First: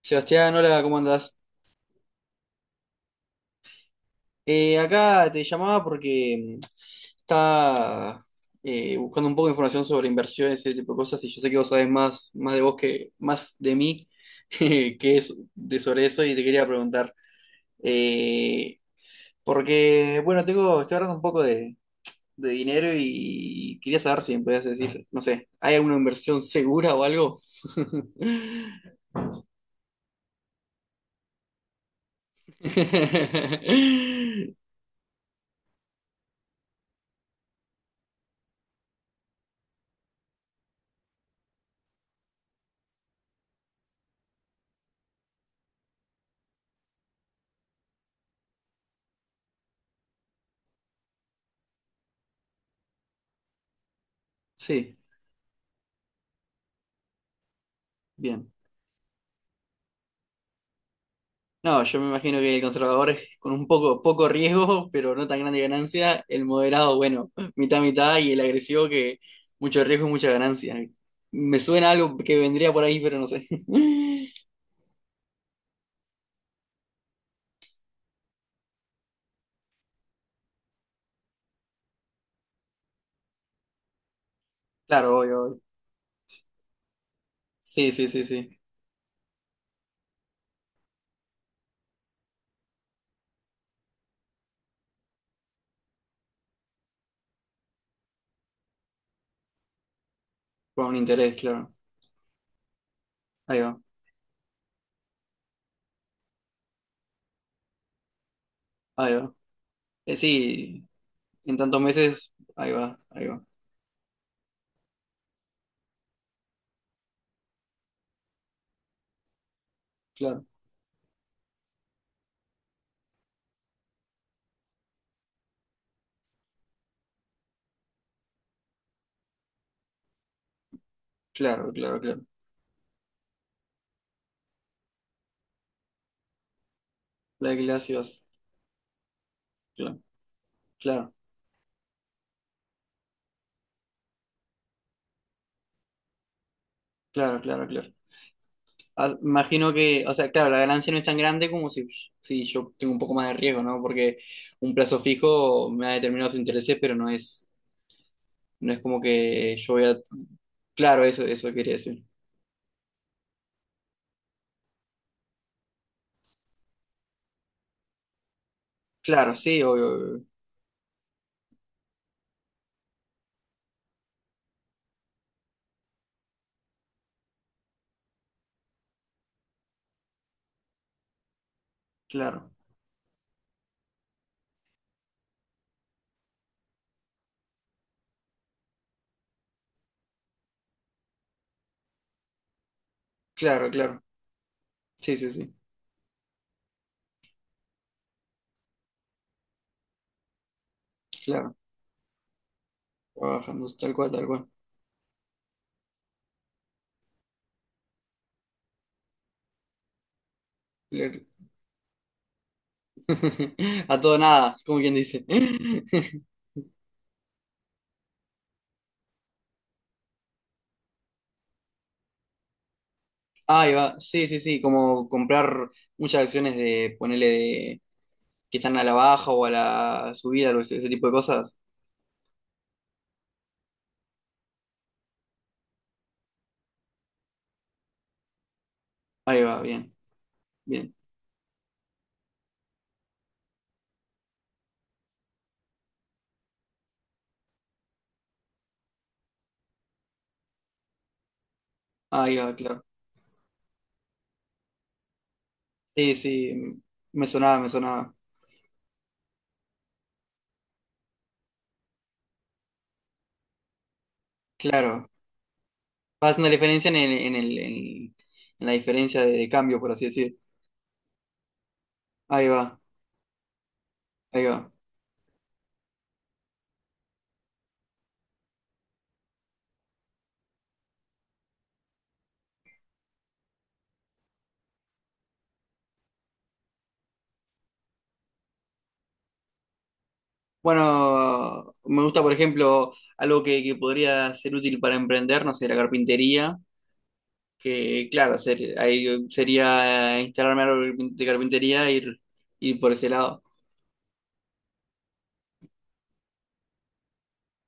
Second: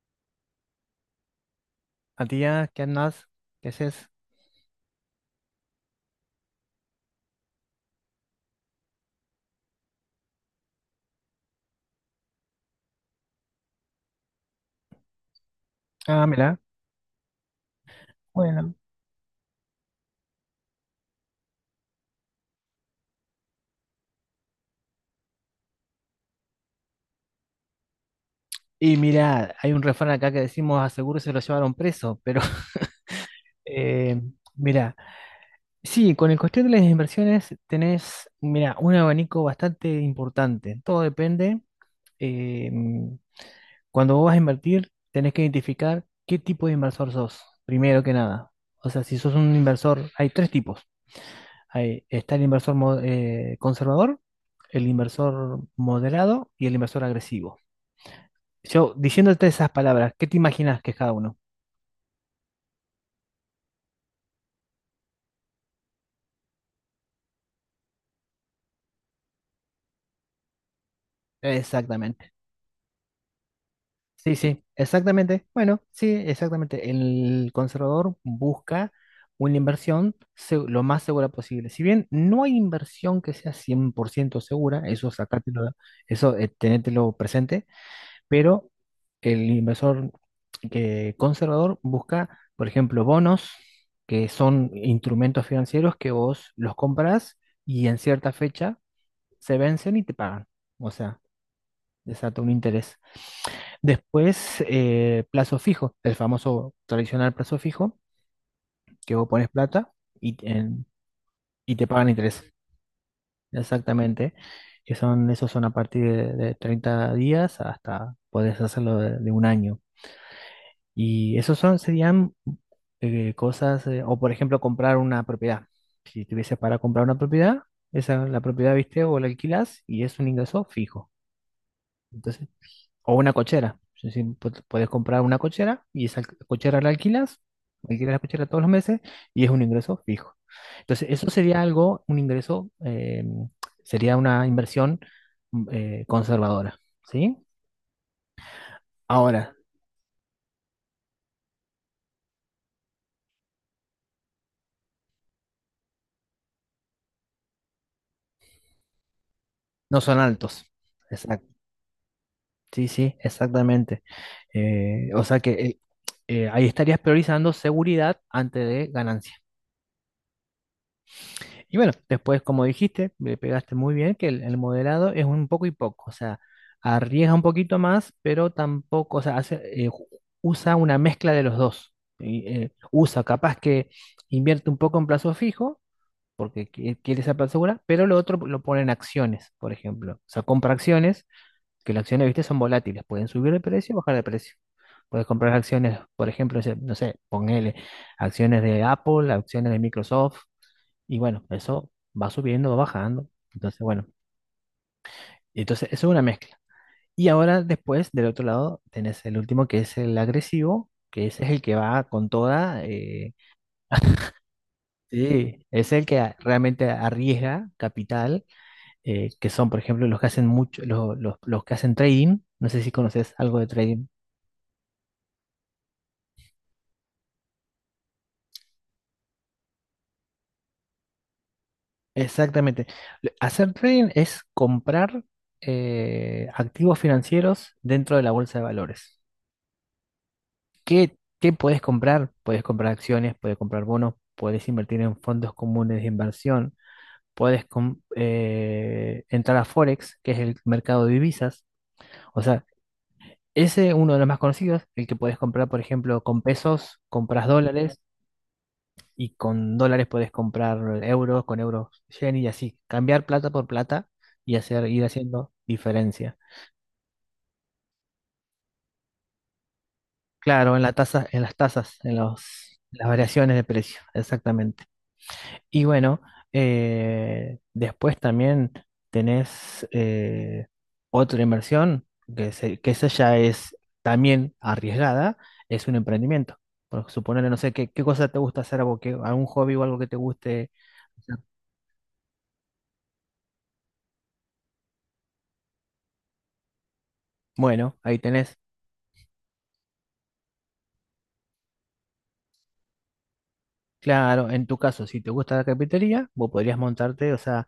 Sebastián, hola, ¿cómo andás? A tía, ¿qué andás? ¿Qué haces? Acá te llamaba porque estaba buscando un poco de información sobre inversiones y ese tipo de cosas, y yo sé que vos sabés más de vos que más de mí que es de sobre eso, Ah, y te mira. quería preguntar. eh, Porque, bueno, tengo, estoy ahorrando un poco de dinero y quería saber si me podías decir, no sé, ¿hay alguna inversión segura o algo? Y mira, hay un refrán acá que decimos, a seguro se lo llevaron preso, pero eh, mira, sí, con el cuestión de las inversiones tenés, mira, un abanico bastante importante. Todo depende. eh, Cuando vos vas a invertir, tenés que identificar qué tipo de inversor sos, primero que nada. O sea, si sos un inversor, hay tres tipos. Hay, está el inversor conservador, el Sí, inversor moderado y el inversor agresivo. bien. Yo, diciéndote esas palabras, ¿qué te imaginas que es cada uno? No, yo me imagino que el conservador es con un poco riesgo, pero no tan grande ganancia. El moderado, bueno, mitad, mitad, y el agresivo que mucho riesgo y mucha ganancia. Me suena algo Exactamente. que vendría por ahí, pero no sé. Sí, sí, exactamente. Bueno, sí, exactamente. El conservador busca una inversión lo más segura posible. Si bien no hay inversión que sea 100% segura, eso Claro, obvio, obvio. sacártelo, eso tenételo presente, Sí, sí, sí, sí. pero el inversor que conservador busca, por ejemplo, bonos, que son instrumentos financieros que vos los compras y en cierta fecha se vencen y te pagan. Con O un sea, interés, claro. desata un interés. Ahí va, Después, plazo fijo, el famoso tradicional plazo fijo, ahí que vos va. pones plata y, en- Sí, en y tantos te pagan meses, interés. ahí va, ahí va. Exactamente. Que son, esos son a partir de, 30 días hasta podés hacerlo de un año. Claro, Y esos son, serían cosas, o por ejemplo, comprar una propiedad. Si tuvieses para comprar una propiedad, esa la propiedad, viste, o la alquilás y es un ingreso fijo. claro, claro, claro. Entonces, o una cochera. Es decir, puedes comprar una cochera y esa cochera la alquilas, La de alquilas la Glacios, cochera todos los meses y es un claro, ingreso fijo. Entonces, claro, eso sería algo, un ingreso, sería una inversión conservadora, ¿sí? claro, claro, claro. Ah, Ahora, imagino que, o sea, claro, la ganancia no es tan grande como si, si yo tengo un poco más de riesgo, ¿no? Porque un plazo fijo me da determinados intereses, pero no es, no es como que yo voy a... no son altos. Claro, eso, Exacto. eso quería decir. Sí, sí, exactamente. O sea que ahí estarías priorizando seguridad antes de ganancia. Claro, sí, obvio, obvio. Y bueno, después, como dijiste, le pegaste muy bien que el moderado es un poco y poco, o sea, arriesga un poquito más, pero tampoco, o sea, hace, usa una mezcla de los dos. Y, Claro, usa, capaz que invierte un poco en plazo fijo, porque quiere esa plata segura, pero lo otro lo pone en acciones, por ejemplo. O sea, compra acciones, que las acciones, viste, son volátiles, pueden subir de claro, precio o claro. bajar de precio. Sí, Puedes sí, comprar sí, acciones, por ejemplo, no sé, ponele acciones de Apple, acciones de Microsoft y bueno, claro. eso va subiendo, va bajando. Trabajando, Entonces, tal bueno, cual, tal cual. entonces eso es una mezcla. Y ahora después, del otro lado, tenés el último que es el agresivo, Claro. que ese es el que va con toda. A todo nada, como quien dice. Sí, es el que realmente arriesga capital, que son, por ejemplo, los que hacen mucho, los que hacen trading. No sé si conoces algo de Ahí va, trading. sí, sí, sí, como comprar muchas acciones de, ponerle de, que están a la baja o a la subida, o ese tipo de cosas. Exactamente. Hacer trading es comprar activos financieros dentro de la bolsa de valores. Ahí va, bien, bien. ¿Qué puedes comprar? Puedes comprar acciones, puedes comprar bonos, puedes invertir en fondos comunes de inversión, puedes entrar a Forex, que es el mercado de divisas. Ahí O va, sea, claro. ese es uno de los más conocidos, el que puedes comprar, por Sí, ejemplo, con sí, mm, pesos, me compras sonaba, me dólares sonaba. y con dólares puedes comprar euros, con euros yen y así, cambiar plata por plata y hacer, ir Claro. haciendo diferencia. Vas una diferencia en en la diferencia de cambio, por así decir. Claro, en la tasa, en las tasas, en Ahí va, los, las variaciones de precio, ahí va. exactamente. Y bueno, después también tenés otra inversión, que, que esa ya es también arriesgada, es un emprendimiento. Por suponer, no sé, ¿qué cosa te gusta hacer? ¿Algo que, algún hobby o algo que te guste hacer? Bueno, me gusta, por ejemplo, algo que podría ser útil para emprender, no sé, la carpintería, Bueno, que ahí claro, tenés. Ahí sería instalarme algo de carpintería e ir, ir por ese lado. Claro, en tu caso, si te gusta la carpintería, vos podrías montarte, o sea,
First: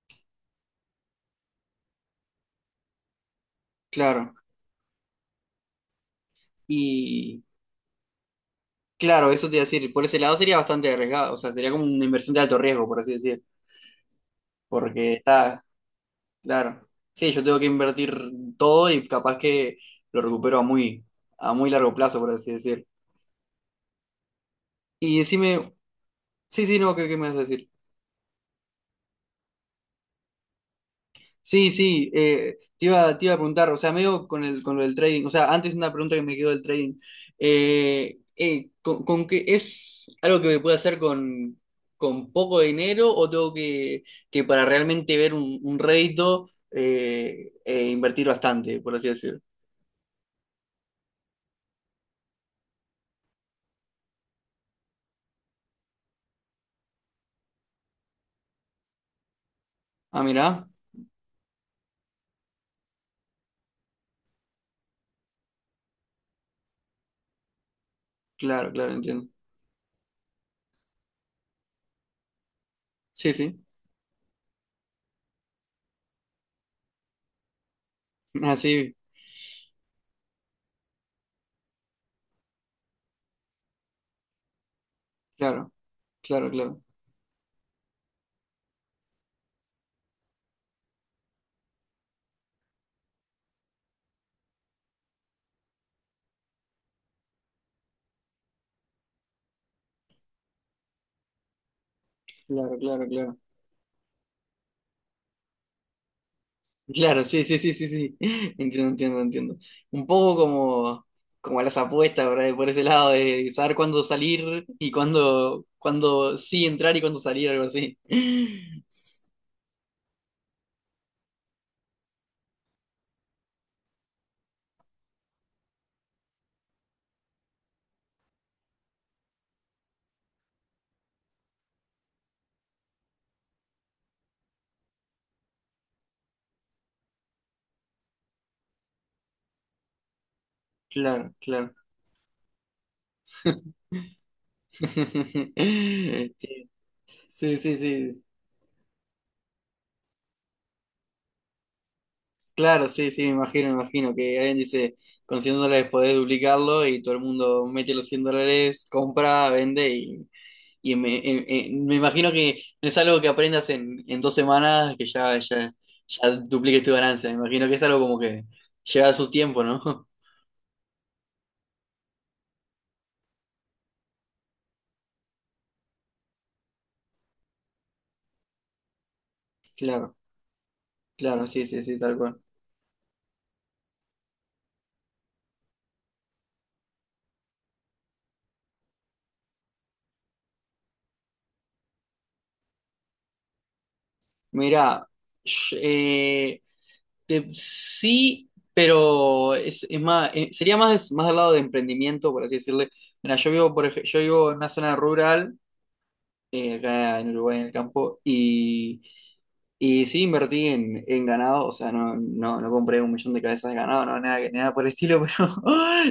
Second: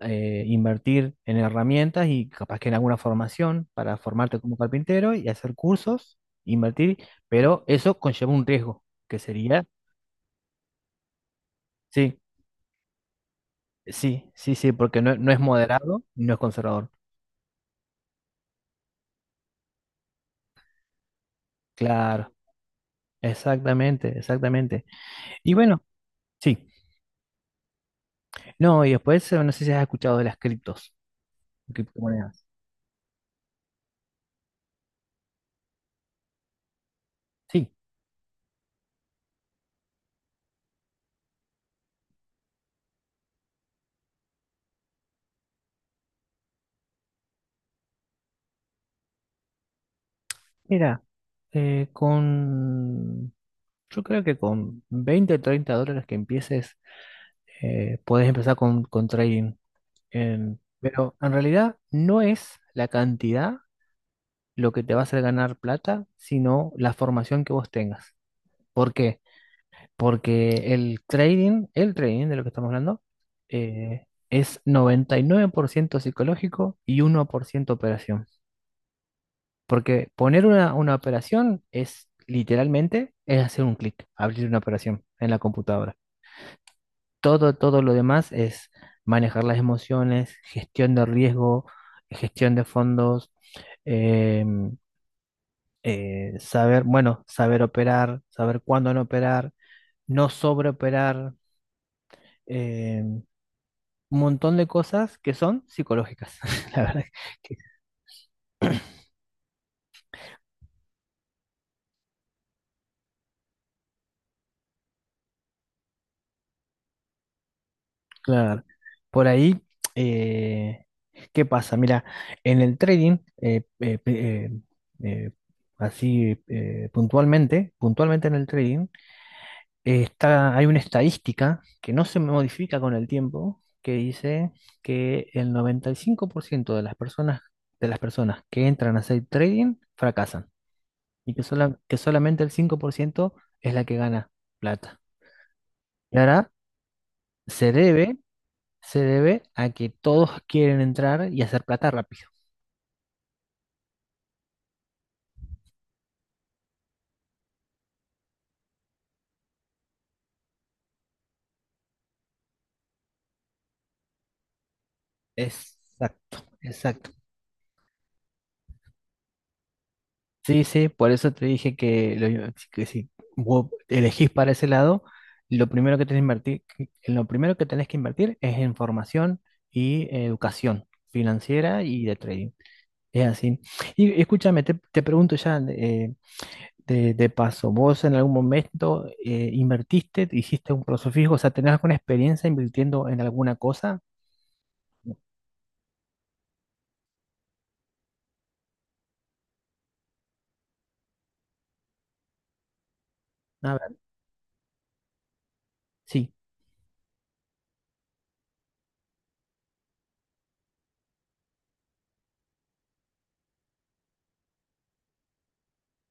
invertir en herramientas y capaz que en alguna formación para Claro. formarte como carpintero y hacer cursos, invertir, Y pero eso conlleva un riesgo, que claro, eso te iba a sería, decir, por ese lado sería bastante arriesgado, o sea, sería como una sí, inversión de alto riesgo, por así decir. sí, sí, sí, porque Porque no, no es está, moderado y no es claro. conservador. Sí, yo tengo que invertir todo y capaz que lo recupero a muy largo plazo, por Claro, así decir. exactamente, exactamente. Y Y decime, bueno, sí. sí, sí, no, ¿qué, qué me vas a decir? No, y después, no sé si has escuchado de las criptos, Sí, sí, criptomonedas. Te iba a preguntar, o sea, medio con el, con lo del trading, o sea, antes una pregunta que me quedó del trading. Sí, Con qué es algo que me pueda hacer con poco dinero o tengo que para realmente ver un rédito invertir bastante, por así decir? mira, eh, con... Yo creo que con 20, 30 dólares que empieces, puedes empezar con trading. Ah, mira. Pero en realidad no es la cantidad lo que te va a hacer ganar plata, sino la formación que vos tengas. Claro, claro, ¿Por qué? entiendo. Porque el trading de lo que estamos hablando, Sí, sí. Es 99% psicológico y 1% operación. Así, Porque poner una operación es literalmente es hacer un clic, abrir una operación en la claro, computadora. claro, claro, Todo lo demás es manejar las emociones, gestión de riesgo, gestión de fondos, eh, saber, bueno, saber operar, saber cuándo no operar, no sobreoperar, claro, claro, eh, claro. un montón de cosas que son psicológicas. La verdad Claro, sí, que, sí, sí, sí, sí. Entiendo, entiendo, entiendo. Un poco como, como las apuestas, ¿verdad? Por ese lado de saber cuándo salir y cuándo, cuándo sí entrar y cuándo salir, algo así. claro, por ahí, eh, ¿qué pasa? Mira, en el trading, eh, así puntualmente, puntualmente en el trading, está, hay una estadística que no se modifica con el tiempo, que dice que el 95% de las personas, que entran a hacer trading fracasan Claro, y que, claro. Que solamente el 5% es la que gana plata. Y ahora Sí, se sí, debe, sí. se debe a que todos quieren entrar y hacer plata rápido. Claro, sí, sí, me imagino que alguien dice, con 100 dólares podés duplicarlo y todo el mundo mete los 100 dólares, compra, vende. Y me, me imagino que no es algo que aprendas en 2 semanas, que ya, ya, ya Exacto, dupliques tu exacto. ganancia. Me imagino que es algo como que lleva su tiempo, ¿no? Sí, sí, por eso te dije que, que si vos elegís para ese lado, lo primero que tenés que invertir, lo primero que tenés que invertir es en formación y Claro, educación claro, sí, sí, financiera sí, y tal de cual. trading. Es así. Y escúchame, te pregunto ya de paso, ¿vos en algún momento invertiste, hiciste un plazo fijo, o sea, tenés alguna experiencia invirtiendo en alguna cosa? Mira, sh- eh, sí, pero es más, sería más, más al lado de emprendimiento, por así decirle. Mira, yo vivo, A ver, yo vivo en una zona rural, sí. Acá en Uruguay, en el campo. Y sí invertí en ganado, o sea, no, no, no compré un millón de cabezas de ganado, no, nada, nada por el estilo, pero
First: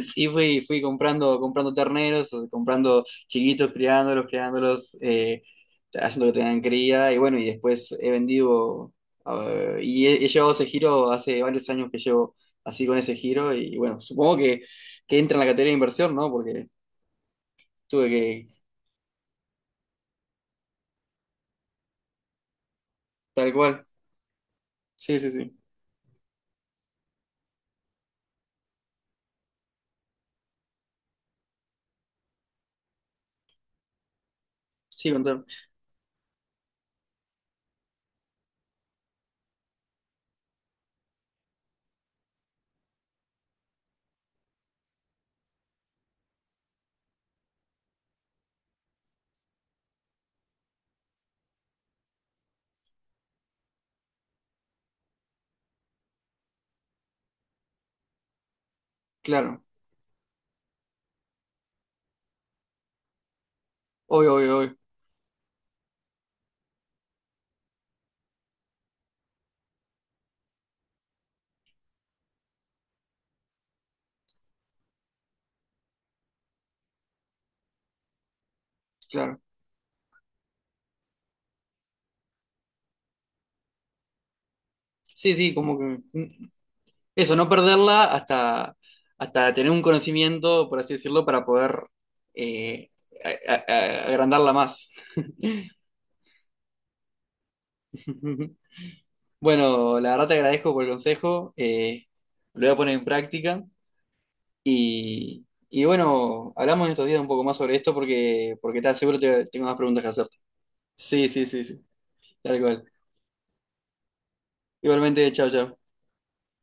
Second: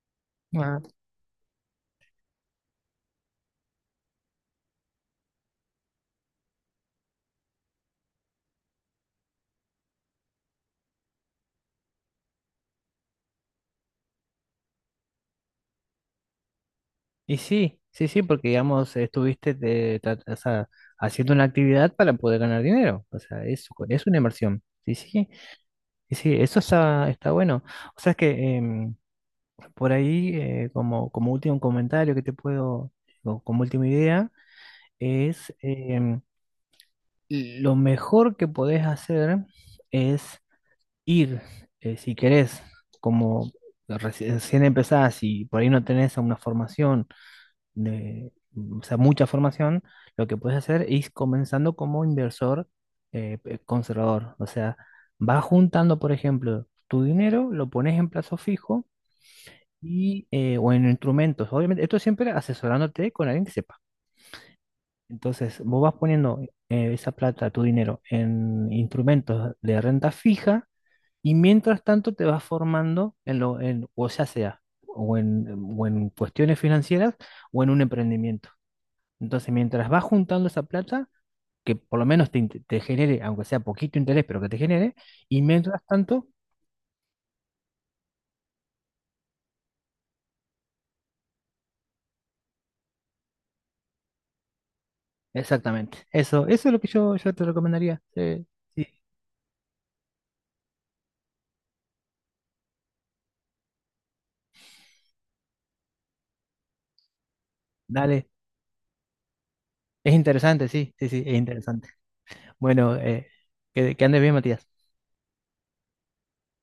sí fui, fui comprando, comprando terneros, o sea, comprando chiquitos, criándolos, criándolos, haciendo que tengan cría, y bueno, y después he vendido, y he, he llevado ese giro hace varios años que llevo así con ese giro, y bueno, supongo que entra en la categoría de inversión, ¿no? Porque Y sí, sí, tuve sí, que, porque digamos, estuviste o sea, haciendo una actividad para poder ganar dinero. O sea, tal es, cual, es una inversión. Sí, sí, sí, sí, sí, sí, sí, eso está bueno. O sea, es que em, por ahí, como último comentario que te puedo, o como última idea, sí, contar, es lo mejor que podés hacer es ir, si querés, como recién empezás y por ahí no tenés una formación de, o sea, mucha formación, lo que puedes hacer es comenzando como inversor conservador. O sea, vas juntando, por ejemplo, tu dinero, lo pones en plazo fijo claro, y, o en instrumentos. Obviamente, esto siempre asesorándote con alguien que sepa. obvio, obvio, obvio, Entonces, vos vas poniendo esa plata, tu dinero, en instrumentos de renta fija y mientras tanto te vas formando en lo, en, o ya sea, o en, cuestiones financieras o en un emprendimiento. claro. Entonces, mientras vas juntando esa plata, que por lo menos te genere, aunque sea poquito interés, pero que te genere, Sí, y sí, como que... mientras tanto, mm, eso, no perderla hasta, hasta tener un conocimiento, por así decirlo, para poder eh, agrandarla más. exactamente. Eso es lo que yo te recomendaría. Sí, sí, Bueno, la verdad te agradezco por el consejo, lo voy a poner en práctica y bueno, hablamos en estos días un poco más sobre esto dale. porque, porque te aseguro que tengo más preguntas que Es hacerte. interesante, sí, sí, sí, Sí, es sí, sí, sí, interesante. tal cual. Bueno, que andes bien, Matías. Igualmente, chao, chao.